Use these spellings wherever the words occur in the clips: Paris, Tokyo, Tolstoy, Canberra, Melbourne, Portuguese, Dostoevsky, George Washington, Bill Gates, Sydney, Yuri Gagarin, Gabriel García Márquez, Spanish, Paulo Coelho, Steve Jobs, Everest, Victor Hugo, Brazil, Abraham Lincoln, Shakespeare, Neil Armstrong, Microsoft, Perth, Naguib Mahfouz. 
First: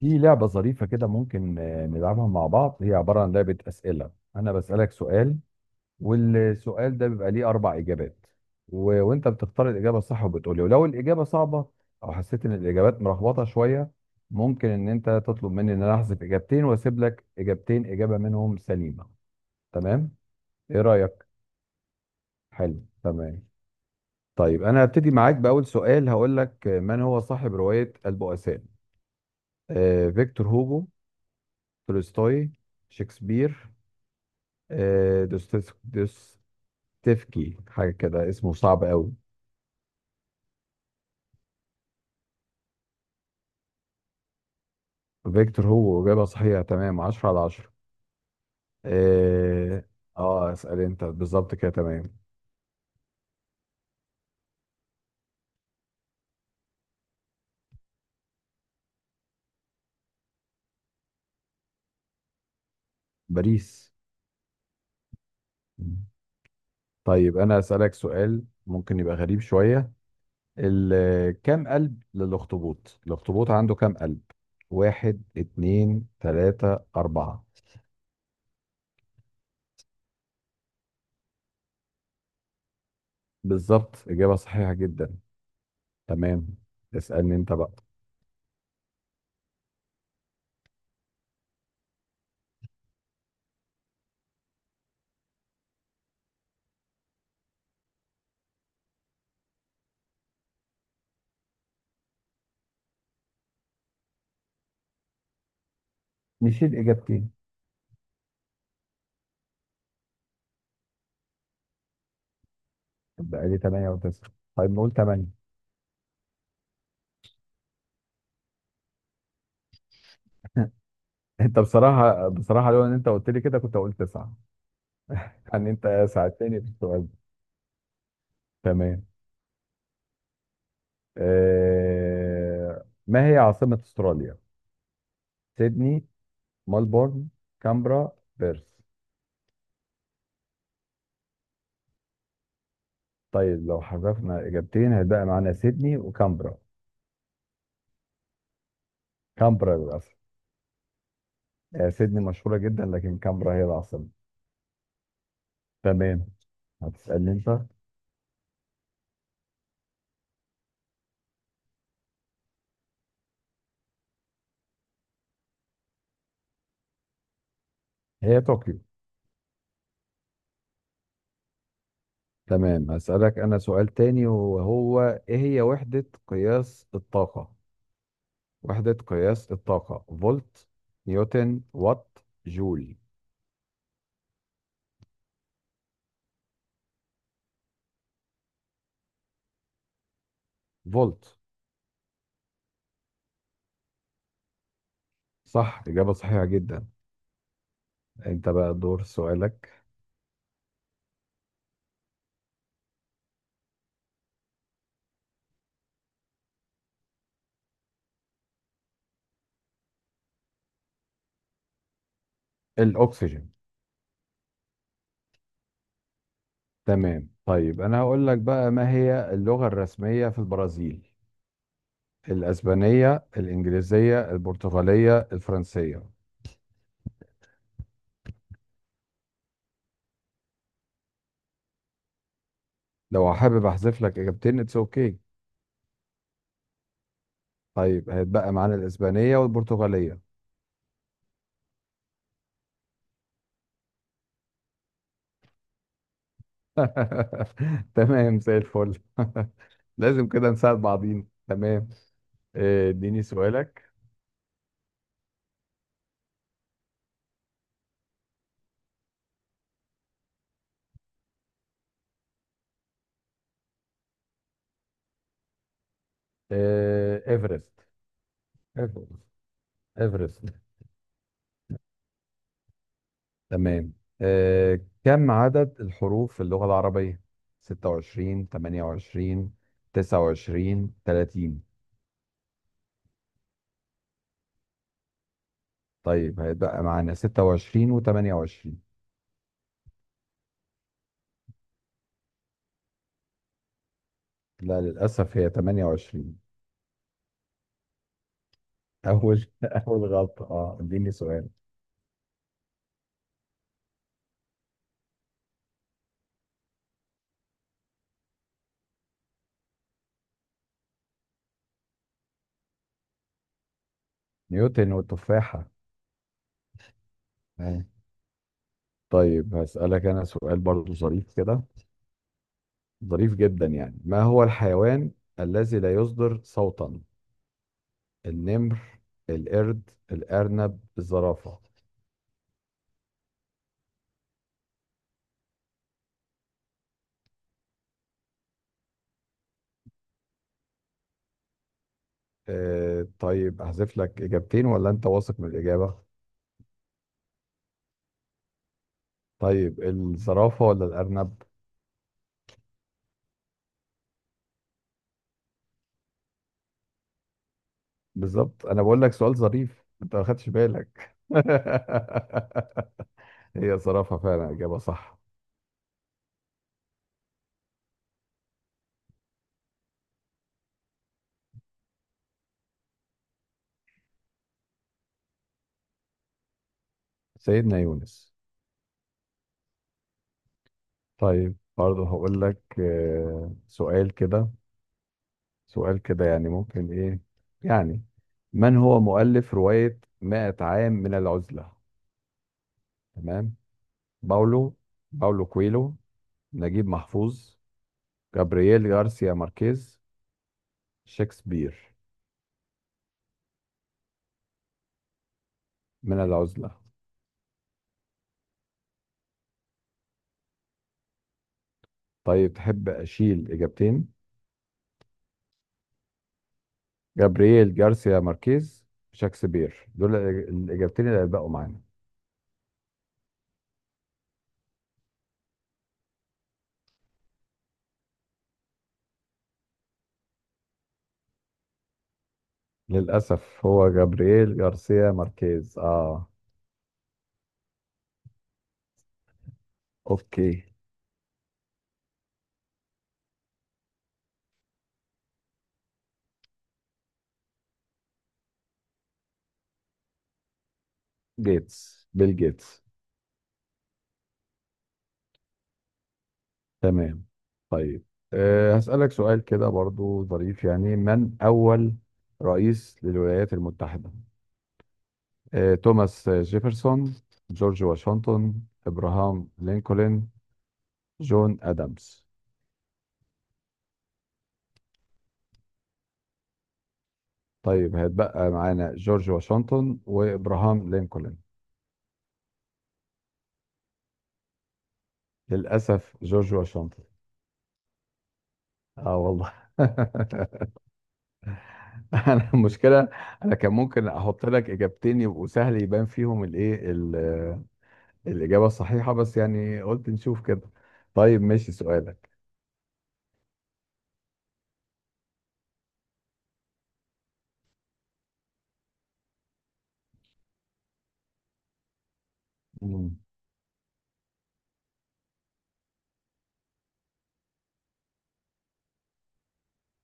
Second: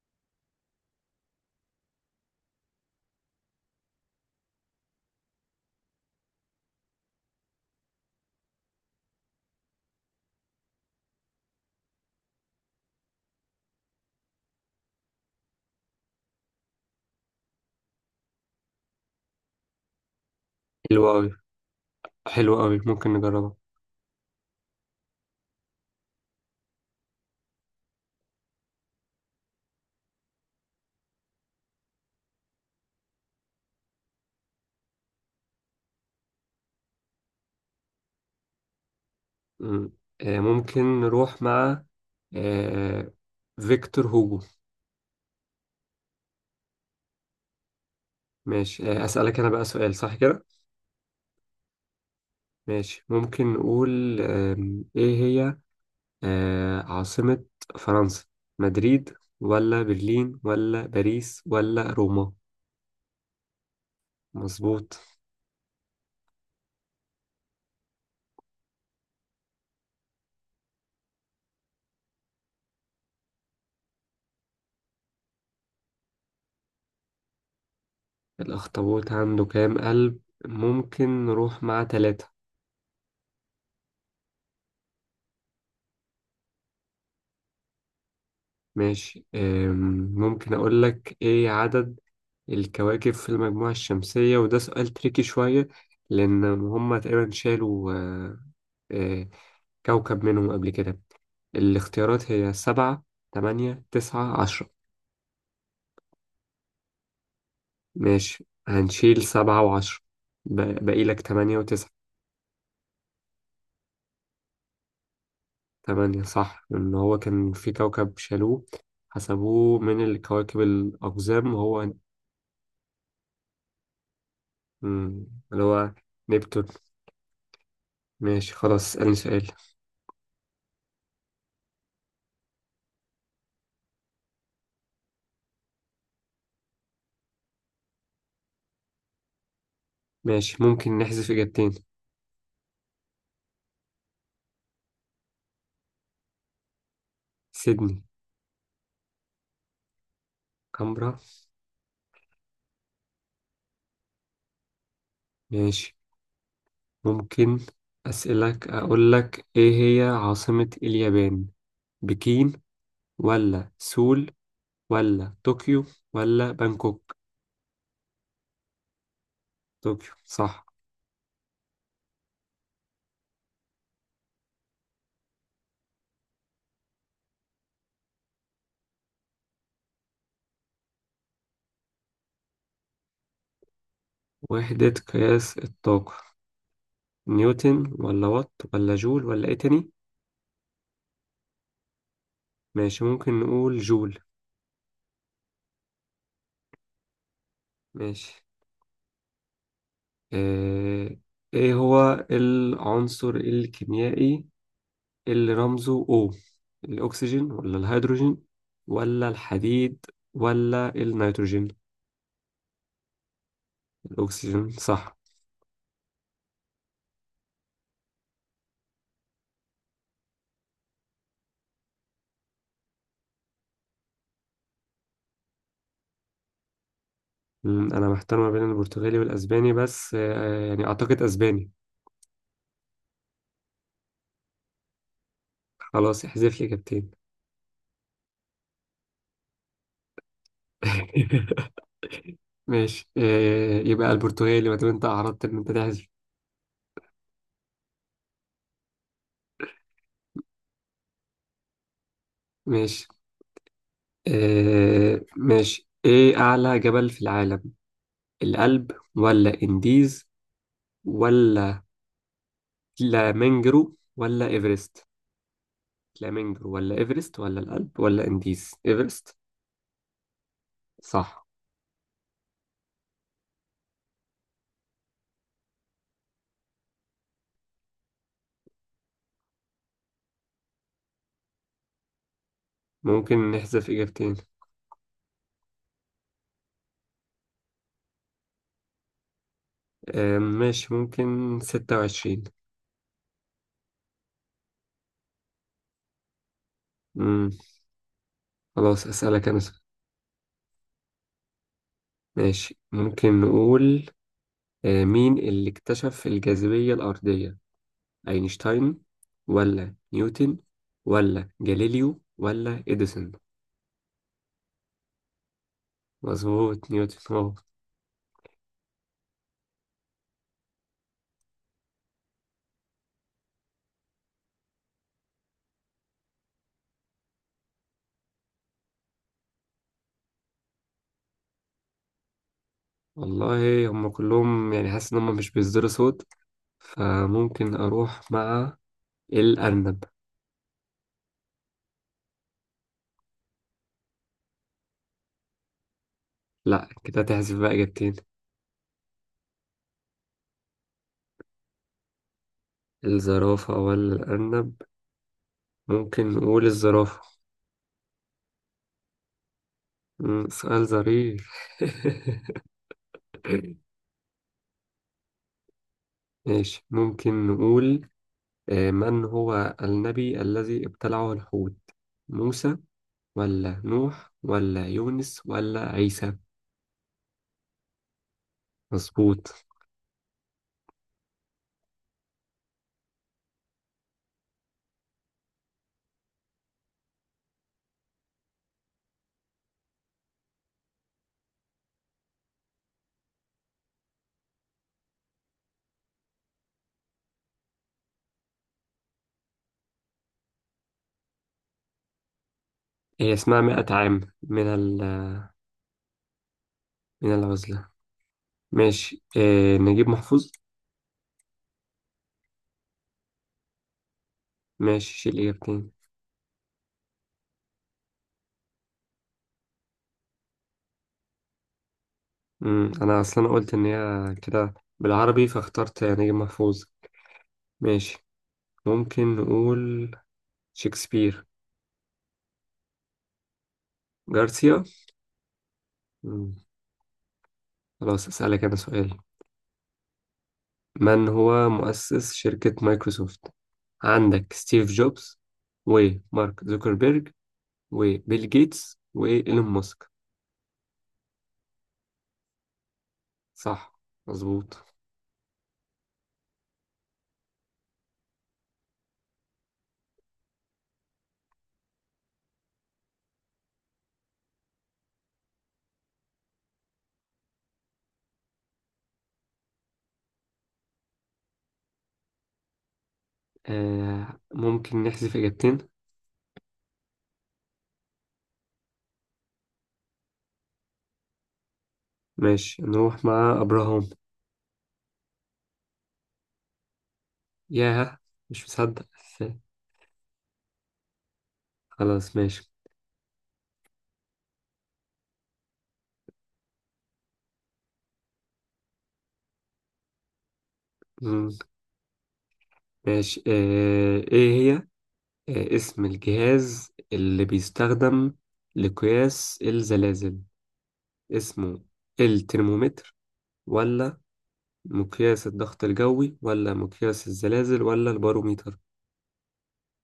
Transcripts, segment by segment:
في لعبة ظريفة كده ممكن نلعبها مع بعض. هي عبارة عن لعبة أسئلة. أنا بسألك سؤال، والسؤال ده بيبقى ليه أربع إجابات. و... وأنت بتختار الإجابة الصح وبتقولي. ولو الإجابة صعبة أو حسيت إن الإجابات مرخبطة شوية، ممكن إن أنت تطلب مني إن أنا أحذف إجابتين وأسيب لك إجابتين، إجابة منهم سليمة. تمام؟ إيه حلو رأيك؟ أوي، حلو أوي، حلو، ممكن تمام. نجربها. طيب أنا هبتدي معاك بأول سؤال، هقول لك من هو صاحب رواية البؤساء؟ فيكتور هوجو، تولستوي، شكسبير، آه، دوستيف- دوستيفكي، حاجة كده اسمه صعب قوي. مم. ممكن نروح مع آه، فيكتور هوجو. فيكتور هو إجابة صحيحة، تمام، عشرة على عشرة. ماشي. أسألك أنا بقى اه، سؤال صح كده؟ اسأل انت بالظبط كده، تمام. ماشي، ممكن نقول إيه هي عاصمة فرنسا؟ مدريد ولا برلين ولا باريس ولا روما؟ باريس. مظبوط. مم. طيب انا اسألك سؤال ممكن يبقى غريب شوية. كم قلب للأخطبوط؟ الأخطبوط عنده كم قلب؟ واحد، اتنين، تلاتة، أربعة؟ الأخطبوط عنده كام قلب؟ ممكن نروح مع 3. بالظبط، إجابة صحيحة جدا. تمام، اسألني انت بقى. ماشي. ممكن أقول لك إيه عدد الكواكب في المجموعة الشمسية، وده سؤال تريكي شوية، لأن هما تقريبا شالوا آه، كوكب منهم قبل كده. الاختيارات هي 7، 8، 9، 10 نشيل إجابتين. ماشي، هنشيل 7 و10، باقي لك 8 و9. بقى لي تمانية وتسعة، طيب نقول تمانية. 8 صح. إن هو كان في كوكب شالوه، حسبوه من الكواكب الأقزام، انت وهو بصراحه، بصراحه لو ان انت قلت لي كده كنت هقول تسعه. مم، اللي يعني هو انت ساعدتني نبتون. في السؤال ده. ماشي، خلاص تمام. اسألني سؤال. ما هي عاصمه استراليا؟ سيدني، ملبورن، كامبرا، بيرث؟ ماشي، ممكن نحذف إجابتين. طيب لو حذفنا اجابتين هيبقى معانا سيدني وكامبرا. سيدني. كامبرا، للاسف. كامبرا. آه، سيدني مشهوره جدا لكن كامبرا هي العاصمه. ماشي، تمام، هتسالني انت. ممكن أسألك، أقول لك إيه هي عاصمة اليابان؟ بكين ولا سول ولا طوكيو ولا بانكوك؟ هي طوكيو. طوكيو صح. تمام، هسالك انا سؤال تاني وهو: ايه هي وحده قياس الطاقه؟ وحدة قياس الطاقة: فولت، نيوتن، وات، جول؟ وحدة قياس الطاقة نيوتن ولا وات ولا جول ولا إيه تاني؟ فولت. ماشي، ممكن نقول جول. صح، إجابة صحيحة جدا. ماشي. أنت بقى دور سؤالك. آه، إيه هو العنصر الكيميائي اللي رمزه O؟ الأكسجين ولا الهيدروجين ولا الحديد ولا النيتروجين؟ الأكسجين. الأكسجين صح. تمام، طيب أنا هقول لك بقى، ما هي اللغة الرسمية في البرازيل؟ الأسبانية، الإنجليزية، البرتغالية، الفرنسية؟ أنا محتار ما بين البرتغالي والأسباني، بس يعني أعتقد أسباني. لو حابب أحذف لك إجابتين، اتس أوكي. خلاص، احذف لي إجابتين. طيب هيتبقى معانا الإسبانية والبرتغالية. ماشي. يبقى البرتغالي ما دام أنت أعرضت إن أنت تحذف. تمام، زي الفل. لازم كده نساعد بعضين، تمام. ماشي اديني سؤالك. إيه أعلى جبل في العالم؟ الألب ولا إنديز ولا فلامنجرو ولا إيفرست؟ فلامينجو ولا ايفرست ولا ايفرست. الألب ولا انديز؟ أيوة. ايفرست. ايفرست. صح. تمام. كم عدد الحروف في اللغة العربية؟ 26، 28، 29، 30؟ ممكن نحذف اجابتين. طيب هيبقى معانا 26 و28. ماشي، ممكن 26. لا، للأسف هي 28. مم. خلاص أول اسألك انا سؤال. أول غلطة. اه، اديني سؤال. ماشي، ممكن نقول مين اللي اكتشف الجاذبية الأرضية؟ اينشتاين ولا نيوتن ولا جاليليو ولا اديسون؟ نيوتن والتفاحة. مظبوط، نيوتن اه. آه. طيب هسألك أنا سؤال برضو ظريف كده، ظريف جدا يعني. ما هو الحيوان الذي لا يصدر صوتا؟ النمر، القرد، الأرنب، الزرافة؟ والله هم كلهم، يعني حاسس ان هم مش بيصدروا صوت، فممكن اروح مع الأرنب. طيب أحذف لك إجابتين ولا أنت واثق من الإجابة؟ لا، كده تحذف بقى إجابتين. طيب الزرافة ولا الأرنب؟ الزرافة ولا الأرنب. ممكن نقول الزرافة. بالظبط. أنا بقول لك سؤال ظريف أنت ما خدتش سؤال بالك. ظريف. هي زرافة فعلا، إجابة صح. ماشي، ممكن نقول من هو النبي الذي ابتلعه الحوت؟ موسى ولا نوح ولا يونس ولا عيسى؟ سيدنا يونس. مظبوط. طيب برضه هقول لك سؤال كده، سؤال كده، يعني ممكن إيه يعني. من هو مؤلف رواية 100 عام من العزلة؟ تمام؟ باولو باولو كويلو، نجيب محفوظ، جابرييل غارسيا ماركيز، شكسبير؟ هي اسمها مئة عام من من العزلة. من العزلة. ماشي. نجيب محفوظ. طيب تحب أشيل إجابتين؟ ماشي، شيل إجابتين. جابرييل غارسيا ماركيز، شكسبير، دول الإجابتين اللي هيبقوا معانا. أنا أصلا قلت إن هي كده بالعربي، فاخترت نجيب محفوظ. ماشي، ممكن نقول شكسبير. للأسف هو جابرييل جارسيا. غارسيا ماركيز. مم. خلاص أسألك أنا سؤال. أوكي. من هو مؤسس شركة مايكروسوفت؟ عندك ستيف جوبز ومارك زوكربيرج وبيل جيتس وإيلون ماسك. بيل جيتس. صح، مظبوط. تمام، طيب هسألك سؤال كده برضو ظريف يعني. من أول رئيس للولايات المتحدة؟ توماس جيفرسون، جورج واشنطن، ابراهام لينكولن، جون ادمز؟ ممكن نحذف إجابتين. طيب هيتبقى معانا جورج واشنطن وابراهام لينكولن. ماشي، نروح مع أبراهام. للاسف جورج واشنطن. ياه، مش مصدق. اه والله. خلاص، انا ماشي. المشكله، انا كان ممكن احط لك اجابتين يبقوا سهل، يبان فيهم الاجابه الصحيحه، بس يعني قلت نشوف كده. طيب مم. ماشي، سؤالك. ماشي إيه هي اسم الجهاز اللي بيستخدم لقياس الزلازل؟ اسمه الترمومتر مم. ولا مقياس الضغط الجوي ولا مقياس الزلازل ولا الباروميتر؟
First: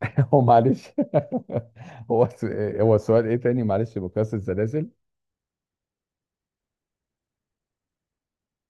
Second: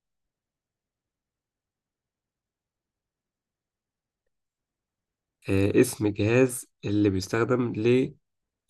هو معلش، هو س- هو السؤال ايه تاني، معلش بكاسة السلاسل. اسم الجهاز اللي بيستخدم ل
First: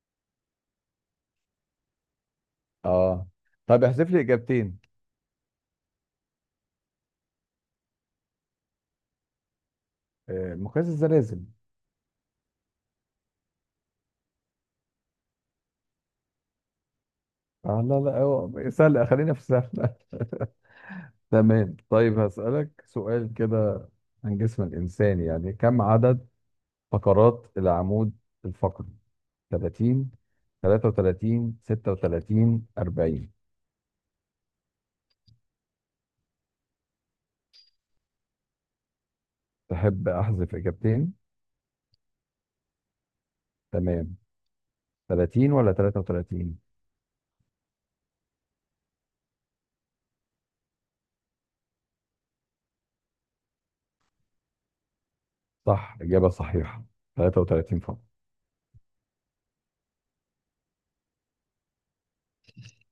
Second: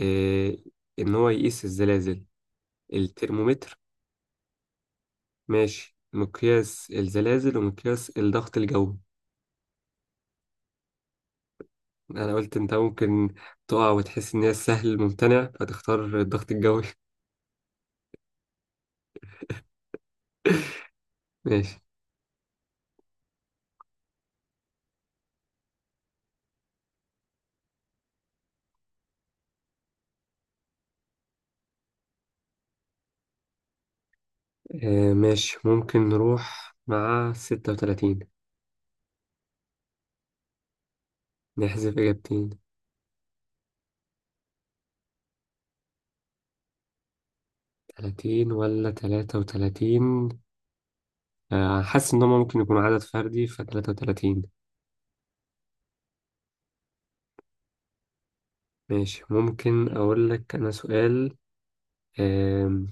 آه، إن هو يقيس الزلازل. اه. الترمومتر. طب احذف لي اجابتين. ماشي، مقياس الزلازل ومقياس الضغط الجوي. مقياس الزلازل. أنا قلت أنت ممكن تقع وتحس إن هي سهل ممتنع، فتختار الضغط الجوي. اه، لا لا، هو سهل، خلينا في سهل. تمام، ماشي طيب هسألك سؤال كده عن جسم الإنسان يعني. كم عدد فقرات العمود الفقري؟ 30، 33، 36، 40؟ ممكن نروح مع 36. تحب أحذف إجابتين؟ نحذف إجابتين. تمام، 30 ولا 33؟ 30 ولا 33. حاسس إن هما ممكن يكون عدد فردي، فتلاتة وتلاتين. صح، إجابة صحيحة، 33 فقرة. ماشي، ممكن أقول لك أنا سؤال. آه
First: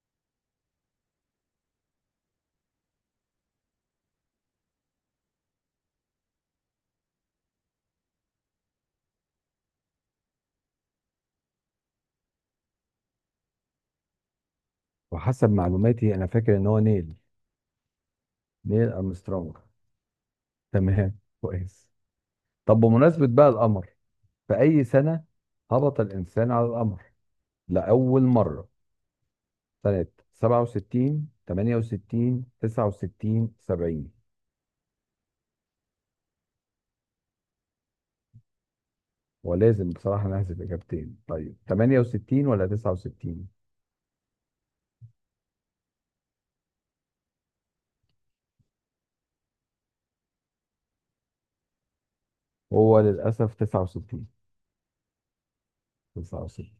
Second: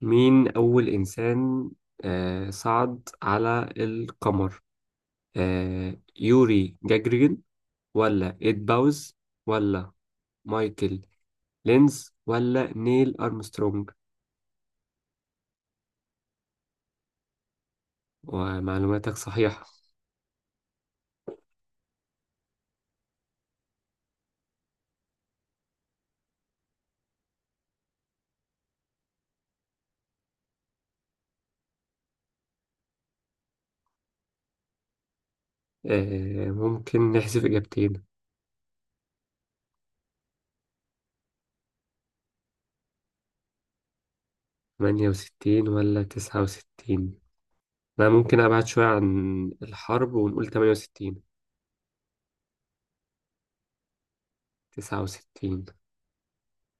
مين أول إنسان صعد على القمر؟ يوري جاجرين ولا إيد باوز ولا مايكل لينز ولا نيل أرمسترونج؟ وحسب معلوماتي أنا فاكر إن هو نيل. نيل ومعلوماتك أرمسترونج. صحيحة. تمام، كويس. طب بمناسبة بقى القمر، في أي سنة هبط الإنسان على القمر لأول مرة؟ سنة 67، 68، 69، 70؟ ممكن نحذف إجابتين. ولازم بصراحة نحذف إجابتين. طيب 68 ولا 69؟ 68 ولا 69؟ أنا ممكن أبعد شوية عن الحرب ونقول 68. هو للأسف 69. 69. 69.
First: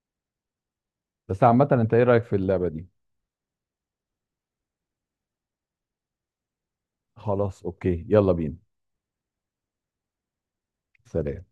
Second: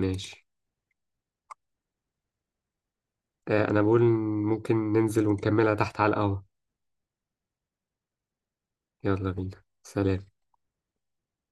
ماشي. بس عامة أنت إيه رأيك في اللعبة دي؟ أنا بقول ممكن ننزل ونكملها تحت على القهوة. خلاص، أوكي، يلا بينا. يلا بينا، سلام. سلام.